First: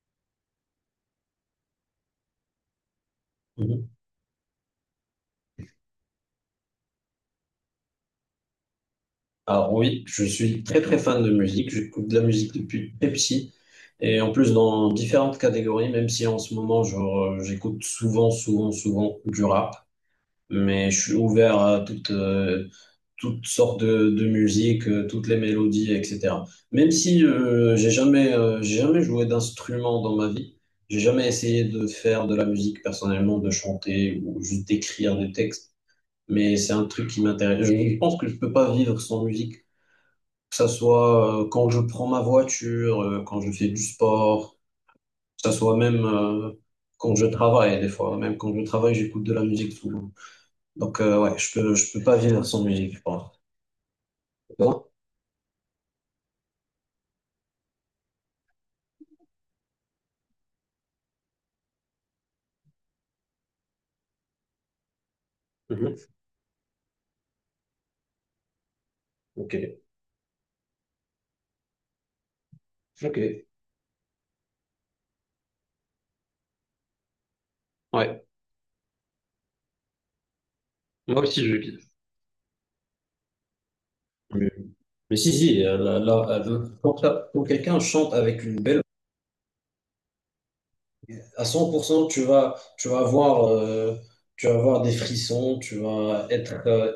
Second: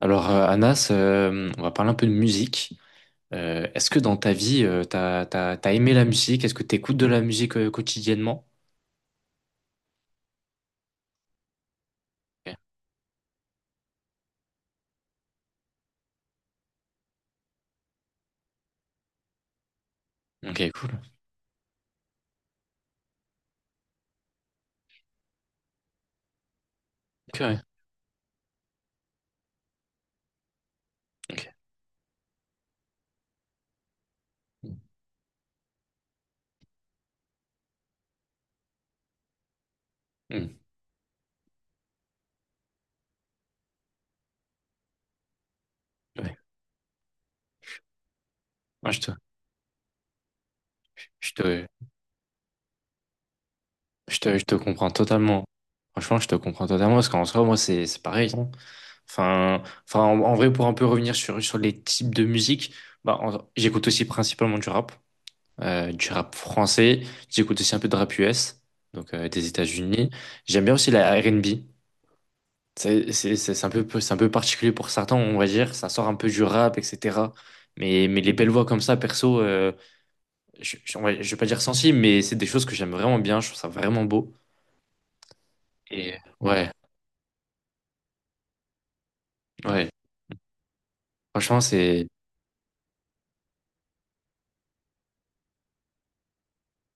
Alors, Anas, on va parler un peu de musique. Est-ce Mhm. que dans ta vie, t'as aimé la musique? Est-ce que t'écoutes de la musique quotidiennement? Alors oui, je suis très très fan de musique, j'écoute de la musique Ok. depuis très petit et en plus dans différentes catégories, même si en ce moment genre j'écoute souvent souvent souvent du rap, Ok, mais cool. je suis ouvert à toutes toutes sortes de musique, toutes les mélodies, etc. Même si Ok, ouais. J'ai jamais j'ai jamais joué d'instrument dans ma vie, j'ai jamais Ok. essayé de faire de la musique personnellement, de chanter ou juste d'écrire des textes, mais c'est un truc qui m'intéresse. Je pense que je peux pas vivre sans musique. Mm, Que ça soit quand je prends ma voiture, quand je fais du sport, que ça soit même ouais. euh, quand je travaille des fois, même quand je Moi, travaille, j'écoute de la musique souvent. Donc je ouais, je te, peux je peux pas vivre sans musique, je pense. je te Toi? comprends totalement. Franchement, je te comprends totalement parce qu'en soi, moi, c'est pareil, hein. Enfin, en vrai, pour un peu revenir sur les types de musique, bah, j'écoute aussi principalement du rap. Mhm. Du rap français. J'écoute aussi un peu de rap US, donc des Ok, États-Unis. J'aime bien aussi la R&B. C'est ok. c'est- c'est- c'est un peu, c'est un peu particulier pour certains, on va dire. Ça sort un peu du rap, etc. Mais Ouais, les belles voix comme ça, perso, je, je, on va- moi je vais pas aussi je dire kiffe. sensible, mais c'est des choses que j'aime vraiment bien. Je trouve ça vraiment beau. Mais, mais si, si, là, Et là, ouais, quand, ça- quand quelqu'un chante avec une belle... ouais. À Franchement, c'est 100%, tu vas avoir, tu vas avoir des frissons, tu vas être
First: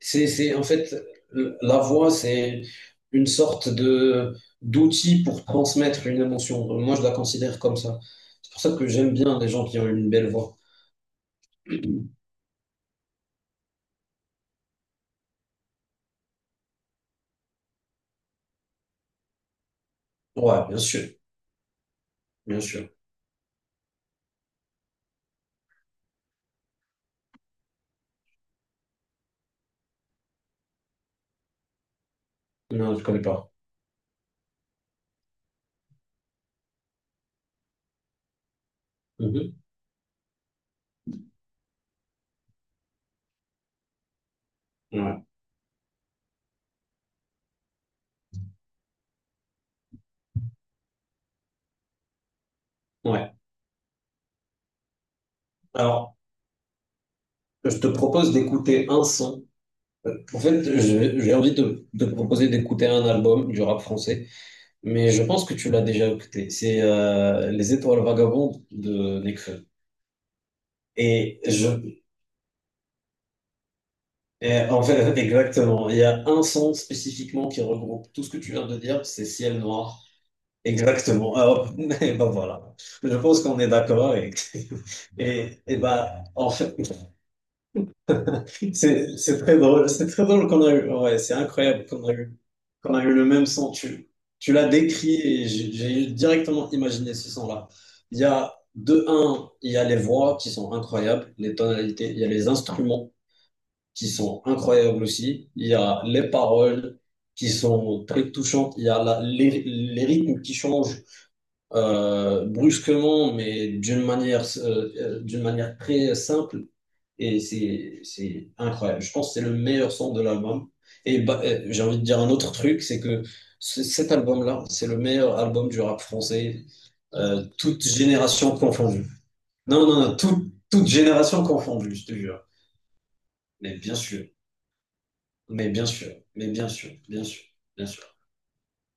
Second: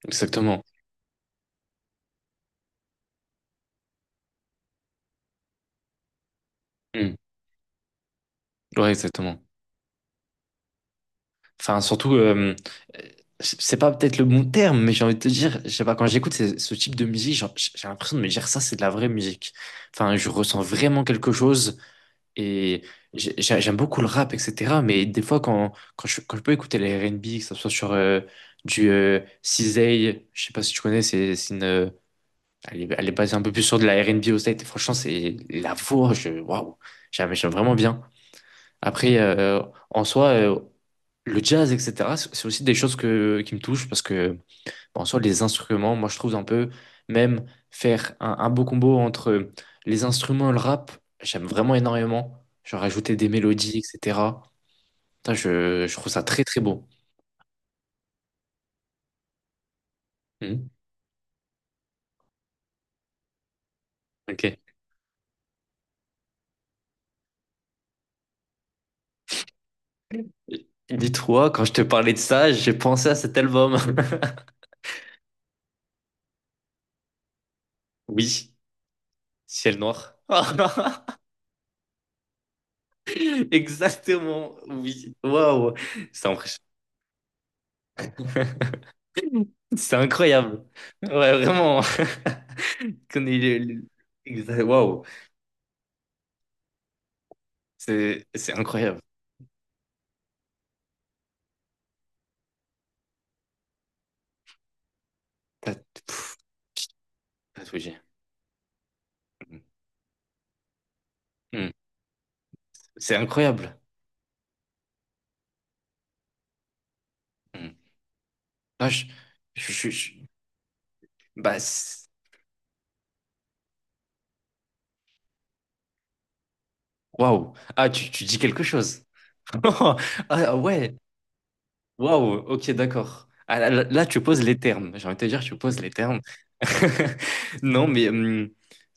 C'est, c'est, en exactement. fait, la voix, c'est une sorte de d'outil pour transmettre une émotion. Moi, je la Hmm. considère comme ça. C'est pour ça que Ouais, j'aime bien exactement. les gens qui ont une belle voix. Enfin, surtout, c'est pas peut-être le bon terme, mais j'ai envie de te dire, je sais pas, quand j'écoute ce type de musique, genre, j'ai l'impression de me dire ça, c'est de la vraie musique. Enfin, je ressens Ouais, bien vraiment sûr, quelque chose bien et sûr. J'aime beaucoup le rap, etc. Mais des fois, quand je peux écouter les R&B, que ce soit sur du CZA, je sais pas si tu connais, c'est une. Non, je Elle est connais basée un peu pas. plus sur de la R&B au States. Et franchement, c'est la voix, waouh, j'aime vraiment bien. Après, Mhm. En soi, le jazz, etc., c'est aussi des choses qui me touchent parce que, bon, en soi, Ouais, les instruments, moi, je trouve un peu, même faire un beau combo entre les instruments et le rap, j'aime vraiment énormément. Genre ajouter des ouais. mélodies, etc. Putain, je trouve Alors, ça très, très beau. je te propose d'écouter un son. En fait, Hmm. J'ai envie de te proposer d'écouter un album du rap français, Ok. mais je pense que tu l'as déjà écouté. C'est Les Étoiles Vagabondes de Nekfeu. Et Dis-toi, quand je te je, parlais de ça, j'ai pensé à cet album. Et en fait, exactement. Il y a un son spécifiquement qui regroupe tout ce que tu Oui, viens de dire, c'est Ciel ciel Noir. noir. Exactement. Ah, hop. Et ben voilà. Je pense qu'on est d'accord avec. Exactement, oui. Et, Waouh, et ben, c'est en impressionnant. fait, c'est très drôle. C'est C'est très drôle incroyable. qu'on a eu. Ouais, Ouais, c'est vraiment. incroyable qu'on a eu le Connais même son. les- Tu les- l'as Waouh, décrit et j'ai directement imaginé ce son-là. Il y c'est a, incroyable. de un, il y a les voix qui sont incroyables, les tonalités, il y a les instruments qui sont incroyables aussi. Il y T'as a les pff, paroles qui t'as tout dit. sont très touchantes. Il y a Mm. les rythmes qui changent Mm. C'est brusquement, mais incroyable. D'une manière très simple. Et Mm. C'est Ah, incroyable. Je pense que c'est le je, je- meilleur je- son de l'album. Et bah, bah, j'ai envie de dire un autre truc, c'est que cet album-là, c'est le meilleur album du rap français, waouh. toute Ah, tu dis génération quelque chose. confondue. Non, non, non, toute, Ah toute ouais. génération confondue, je te Waouh, jure. ok, d'accord. Ah, là, Mais là- bien là, tu sûr. poses les termes. J'ai envie de te dire, tu Mais poses bien les sûr, termes. mais bien sûr, bien sûr, Non, bien mais sûr. hum,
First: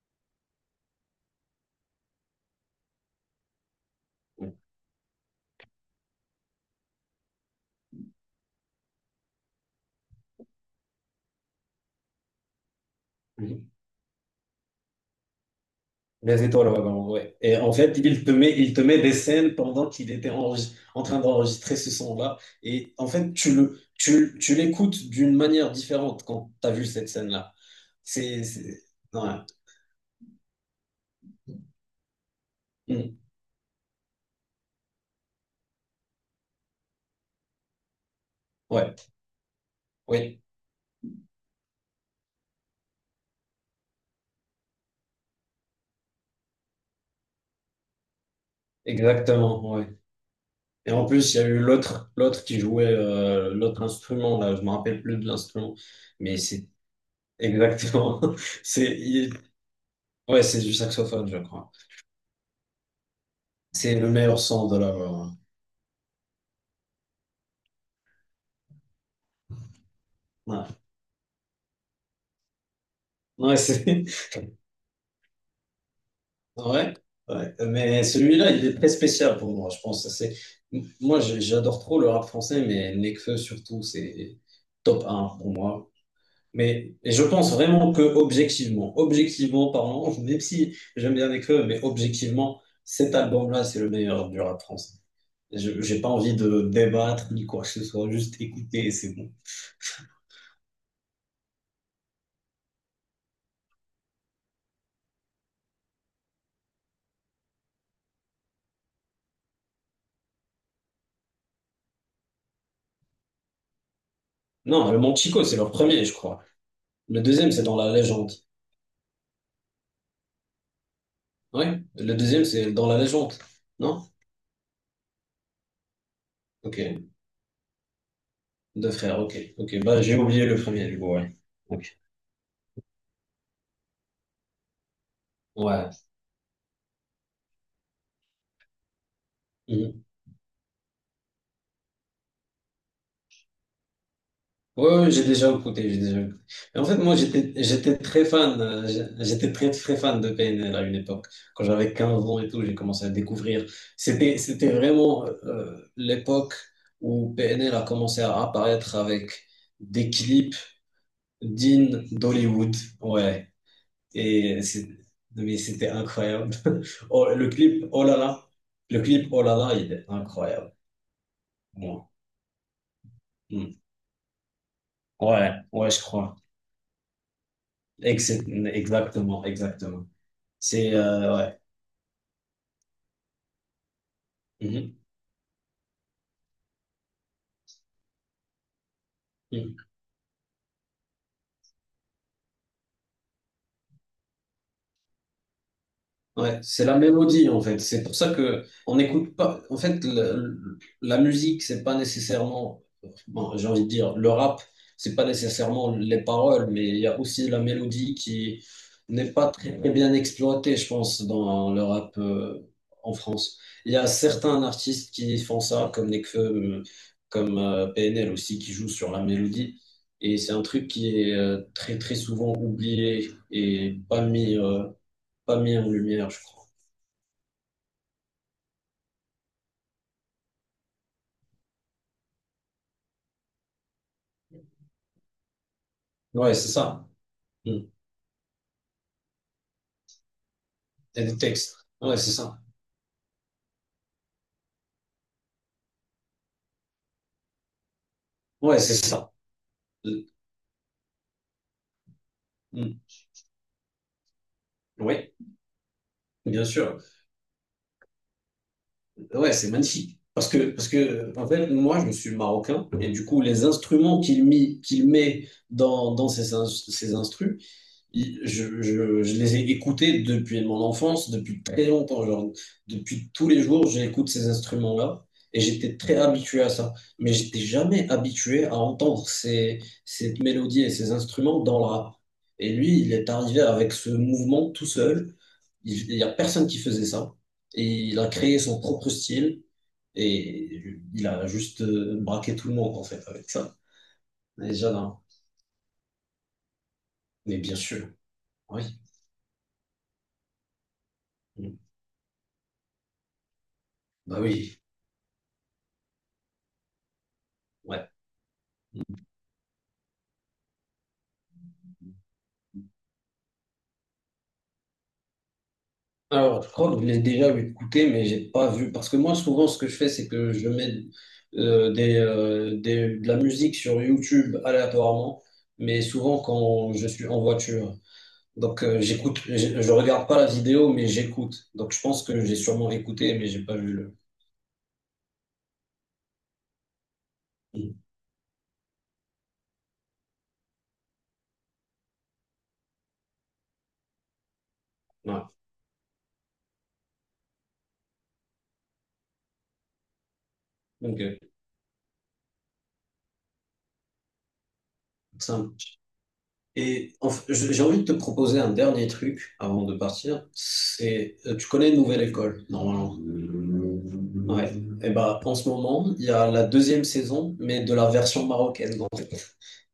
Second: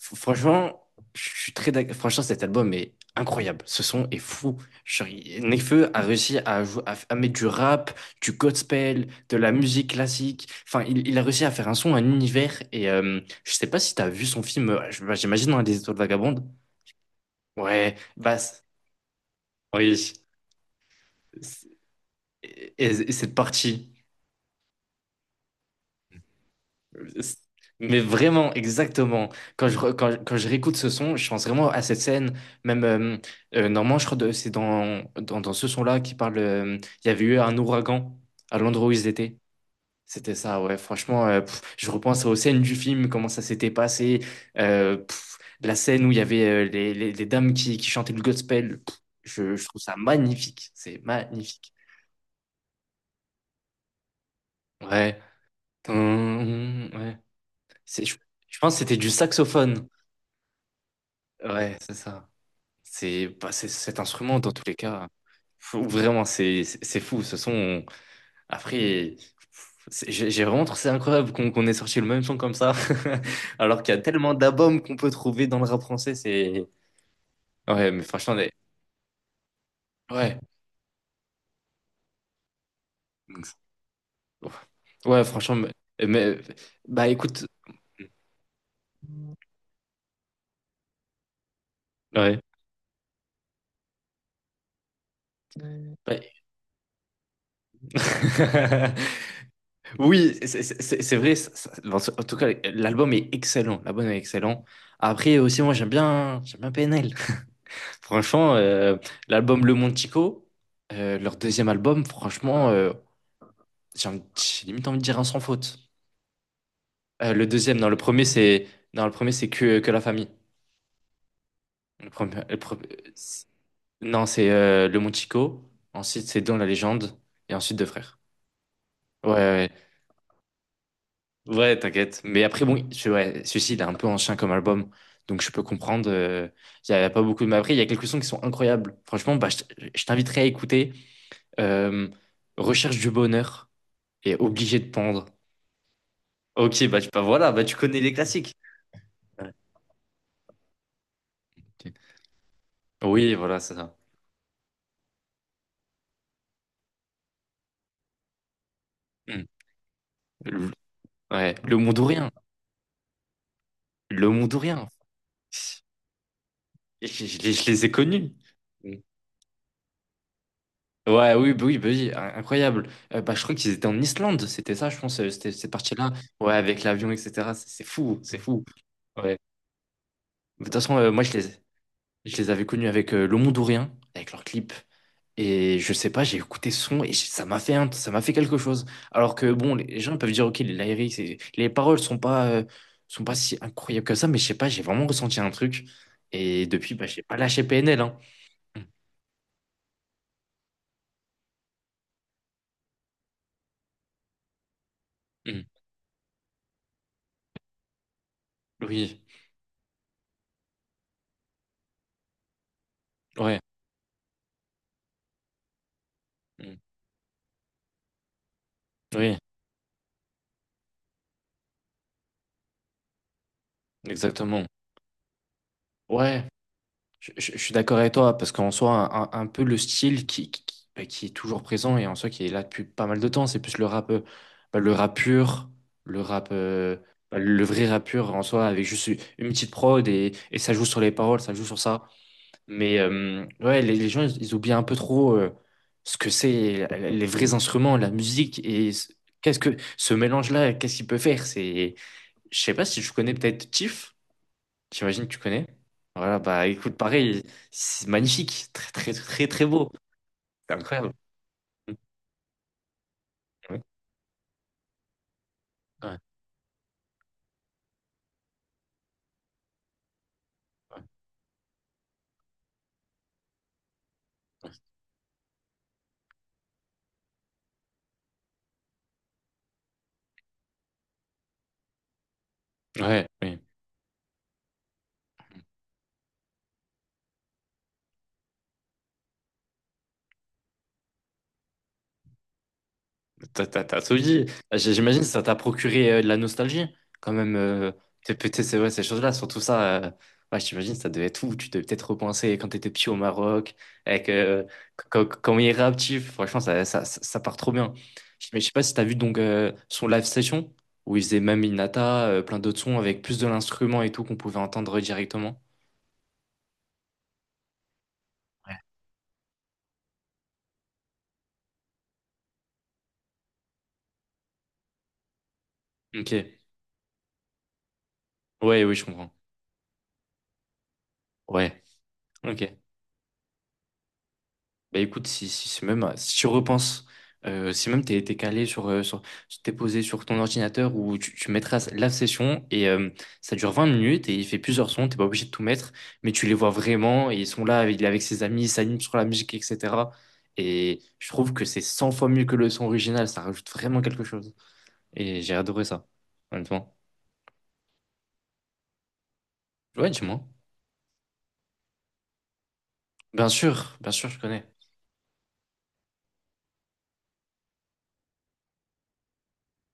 f- franchement, je suis très d'ac- Franchement, cet album est incroyable. Ce son est Oui. fou. Genre, Nekfeu a réussi à, jou- à, f- à mettre du rap, du gospel, de la musique classique. Enfin, il a réussi à faire un son, un univers. Et je sais Mhm. pas si tu as vu son film, bah, j'imagine, dans Les Étoiles Les Vagabondes. étoiles, ouais, vraiment, ouais. Et en Ouais, fait, il te met des scènes pendant oui. En train C'est- d'enregistrer ce son-là. Et, Et en et fait, cette partie. Tu l'écoutes d'une manière différente quand tu as vu cette scène-là. Mais C'est, vraiment, c'est- exactement. ouais. Quand je réécoute ce son, je pense vraiment à cette scène. Même, Mhm. Normalement, je crois que c'est dans ce son-là qui parle. Il y avait eu un ouragan à l'endroit où Ouais, ils étaient. C'était oui, ça, ouais. Franchement, je repense aux scènes du film, comment ça s'était passé. La scène où il y avait les dames qui chantaient le gospel. Je exactement, trouve ouais. ça magnifique. Et C'est en plus, il y a eu magnifique. L'autre qui jouait l'autre instrument, là, je me rappelle plus Ouais. de l'instrument, mais c'est Tum, ouais. C'est, je, exactement, je pense que c'était c'est, du il- saxophone. ouais, c'est du saxophone, je crois. Ouais, c'est ça. C'est bah, c'est- cet C'est le instrument, meilleur dans tous son les de cas, l'album. Vraiment, c'est fou. Ce son, après, j'ai vraiment Ouais, trouvé ça incroyable qu'on ait sorti le même son comme ça, ouais alors c'est qu'il y a tellement d'albums qu'on peut trouver dans le rap français. C'est ouais, ouais. Ouais, mais Mais franchement, celui-là, il est très spécial pour moi, je pense. C'est... ouais. Moi, j'adore trop le rap français, mais Nekfeu surtout, c'est Donc, top ouais, un pour franchement, moi. Mais- Mais bah, et je écoute, pense vraiment que objectivement, objectivement parlant, même si j'aime bien écrire, mais ouais. objectivement, cet album-là, c'est le meilleur du rap français. J'ai pas Bah. envie de débattre ni quoi que ce soit, juste écouter et c'est bon. Oui, c'est vrai. Bon, en tout cas, l'album est excellent. L'album est excellent. Après aussi, moi, j'aime bien PNL. Franchement, l'album Le Montico, leur deuxième album, franchement, j'ai limite Non, envie le de dire un sans Manchico, c'est leur faute. premier, je crois. Le Le deuxième, c'est dans deuxième, non, la le premier, légende. c'est non, le premier, c'est Que la famille. Oui, Le le premier- deuxième, le c'est pre- dans la légende. c'est- Non? Non, c'est Le Montico, ensuite c'est Dans la Ok. légende, et ensuite Deux frères. Deux frères, Ouais, ok. ouais, Ok, bah j'ai oublié le premier du coup, ouais. ouais, ouais, Ok. t'inquiète. Mais après, bon, ouais, celui-ci, il est un peu ancien comme album, donc je peux Ouais. comprendre. Y a pas beaucoup de… Mais après, il y a quelques sons qui sont incroyables. Franchement, bah, je Mhm. t'inviterai à écouter euh, Recherche du bonheur. Et obligé de Ouais, ouais, j'ai pendre. déjà écouté, j'ai déjà écouté. Mais en Ok, fait, bah, moi, bah voilà, bah tu j'étais connais les très classiques. fan, Ouais. j'étais très, très fan de PNL à une époque. Quand j'avais 15 ans et tout, j'ai commencé à Oui, voilà, découvrir. c'est ça. C'était vraiment l'époque où PNL a commencé à apparaître avec Hmm. des clips Le, ouais, le dignes Mondorien. d'Hollywood. Ouais. Le Et c'est, Mondorien. mais c'était incroyable. Je, Oh, je le les je clip, les ai oh là connus. là. Hmm. Le clip, oh là là, il est incroyable. Ouais, oui, bah oui, bah oui, incroyable. Bah, je crois qu'ils Hmm. étaient en Islande, c'était ça, je pense, c'était Ouais, cette ouais, je partie-là. crois. Ouais, avec l'avion, etc. C'est fou, Ex- c'est fou. Ouais. exactement, exactement. De toute C'est, façon, moi, ouais. je les avais connus avec Le Mondorien, avec leur clip. Mhm. Et je sais pas, j'ai écouté ce son et ça m'a fait quelque chose. Alors que bon, Hmm. les gens peuvent dire ok, les lyrics, les paroles sont pas si incroyables que ça, mais je sais pas, j'ai vraiment ressenti un truc. Ouais, Et c'est depuis, la bah, j'ai pas mélodie en lâché fait. PNL, C'est pour hein. ça que Mm, on n'écoute pas. En fait, la musique, c'est pas nécessairement. Bon, j'ai envie de dire, le rap, c'est pas mm. nécessairement les paroles, mais il y a aussi la mélodie qui Oui, n'est pas très, très bien exploitée, je pense, dans le rap en France. ouais, Il y a certains artistes qui font ça, comme Nekfeu, mm, comme PNL aussi, qui jouent sur la oui, mélodie. Et c'est un truc qui est très très souvent oublié et pas mis exactement. Pas mis en lumière, je Ouais, crois. je suis d'accord avec toi, parce qu'en soi, un peu le style qui bah, qui est toujours présent et en soi qui est là depuis pas mal de temps, c'est plus le rap, bah, le rap pur, le rap, Ouais, c'est euh, ça. bah, le Mm. vrai rap pur en soi, avec juste une petite prod et ça joue sur les Et des paroles, ça joue textes. sur ça. Ouais, c'est ça. Mais ouais, les gens, ils oublient un peu trop ce que c'est, les vrais instruments, la musique Ouais, et c'est ça. qu'est-ce que ce mélange-là, qu'est-ce qu'il peut faire? Je sais pas Mm. si je connais peut-être Tiff. J'imagine que Ouais, tu connais. Voilà, bien bah écoute, sûr. pareil, c'est magnifique, très très très Ouais, très c'est beau. magnifique. C'est Parce incroyable. que, en fait, moi, je suis marocain, et du coup, les Ouais, instruments qu'il met ouais, dans ces ses instrus, je les ai écoutés depuis mon ouais. enfance, depuis très longtemps. Genre, depuis tous les jours, j'écoute ces instruments-là et j'étais très habitué à ça. Mais j'étais jamais habitué à entendre cette mélodie et ces instruments dans le rap. Et lui, il Ouais, est oui. arrivé avec ce mouvement tout seul. Il n'y a personne qui faisait ça. Et il a créé son propre style et il a juste braqué tout le monde en fait avec T'as ça. t'as- t'as tout dit. Déjà là. J'imagine que ça t'a procuré de la nostalgie, quand même. Mais bien sûr, Peut-être, c'est oui. vrai, ces choses-là, surtout ça. Ouais, j'imagine que ça devait être fou. Tu devais peut-être repenser quand t'étais petit au Maroc, avec Bah oui, comment il est réactif. Franchement, ça part trop bien. ouais. Mais je sais pas si t'as vu donc son live session, où il faisait même Inata, plein d'autres sons avec plus de l'instrument et tout qu'on pouvait entendre directement. Alors, je crois que je l'ai déjà écouté, mais j'ai pas vu. Parce que moi, souvent, ce que je fais, c'est que je mets de la musique sur YouTube aléatoirement, mais souvent Ok. quand je suis en voiture. Ouais, Donc, oui, je comprends. j'écoute, je regarde pas la vidéo, mais j'écoute. Ouais. Donc, je pense que j'ai Ok. sûrement écouté, mais j'ai pas vu le. Bah écoute, si tu repenses, si Mm. même t'es calé sur, t'es posé sur ton ordinateur où tu mettras la session et ça dure 20 minutes et il fait plusieurs sons, t'es pas Ouais. obligé de tout mettre, mais tu les vois vraiment et ils sont là, il est avec ses amis, il s'anime sur la musique, etc. Et je Ok. trouve que c'est 100 fois mieux que le son original, ça rajoute vraiment quelque chose. Et j'ai Simple. adoré ça, honnêtement. Et en j'ai envie de te proposer un dernier truc avant de Ouais, dis-moi. partir. C'est, tu connais Nouvelle École, normalement. Bien sûr, je connais. Ouais. Et bah, en ce moment, il y a la deuxième saison, mais de la version marocaine, donc,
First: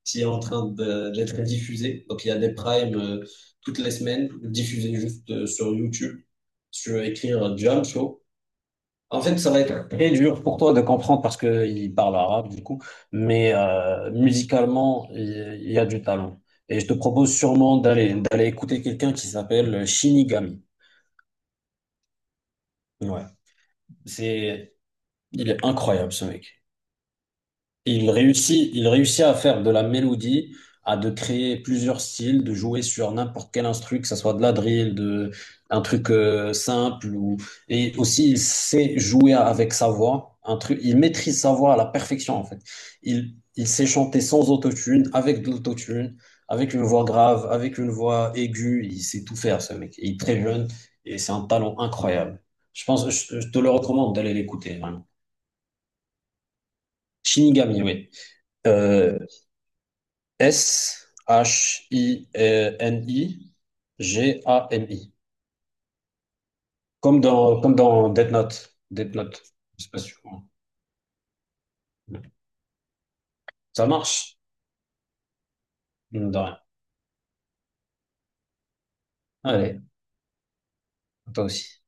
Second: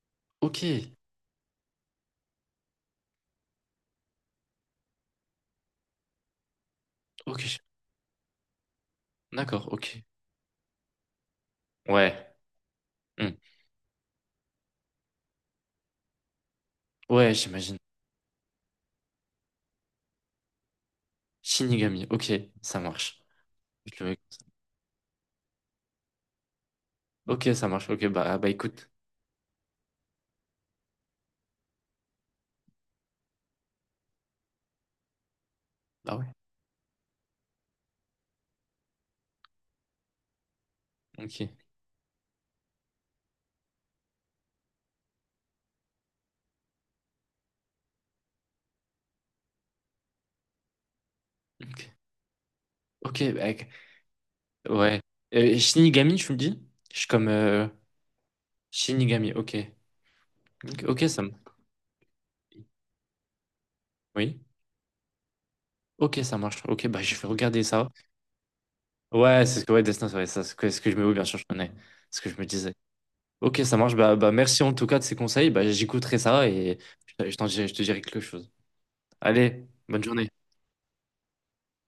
qui est en Ok, train d'être diffusée. Donc, il y a des primes toutes les semaines, diffusées juste sur YouTube. Si tu veux ok, écrire Jam Show. En fait, ça va d'accord, être ok. très dur pour toi de comprendre parce qu'il parle Ouais, arabe, du coup. hmm. Mais musicalement, il y a du talent. Et je te Ouais, propose j'imagine. sûrement d'aller écouter quelqu'un qui s'appelle Shinigami. Shinigami, ok, ça marche. Ouais. Je le mets comme ça. C'est, il est incroyable ce mec. Ok, ça marche, ok, bah, ah, bah Il écoute. réussit à faire de la mélodie, à de créer plusieurs styles, de jouer sur n'importe quel instru, que ça soit de la drill, de un truc Bah ouais, simple ou et aussi il sait jouer avec sa voix, un truc, il maîtrise ok, sa voix à la perfection en fait. Il sait chanter sans autotune, avec de l'autotune, avec une voix grave, avec une voix aiguë, il sait tout faire ce mec. Il est très jeune et c'est un talent ok. incroyable. Je pense, Ok, bah, je te le ok. recommande d'aller l'écouter, Ouais. vraiment. Shinigami, tu me dis? Je suis comme Shinigami, oui. Euh, Shinigami, ok. Ok, ok, ça me… Oui? S-H-I-N-I-G-A-M-I. Ok, ça marche. Ok, bah je vais regarder Comme ça. dans Death Note. Death Note. Ouais, c'est ce que, ouais, Je sais pas Destin, sûr. ouais, ça, c'est ce que je me… Oui, bien sûr, je connais. Ce que je me disais. Ok, ça Ça marche. Bah, bah marche? merci en tout cas de ces conseils. Bah, j'écouterai Mine de ça rien. et je te dirai quelque chose. Allez, Allez, bonne journée. toi aussi.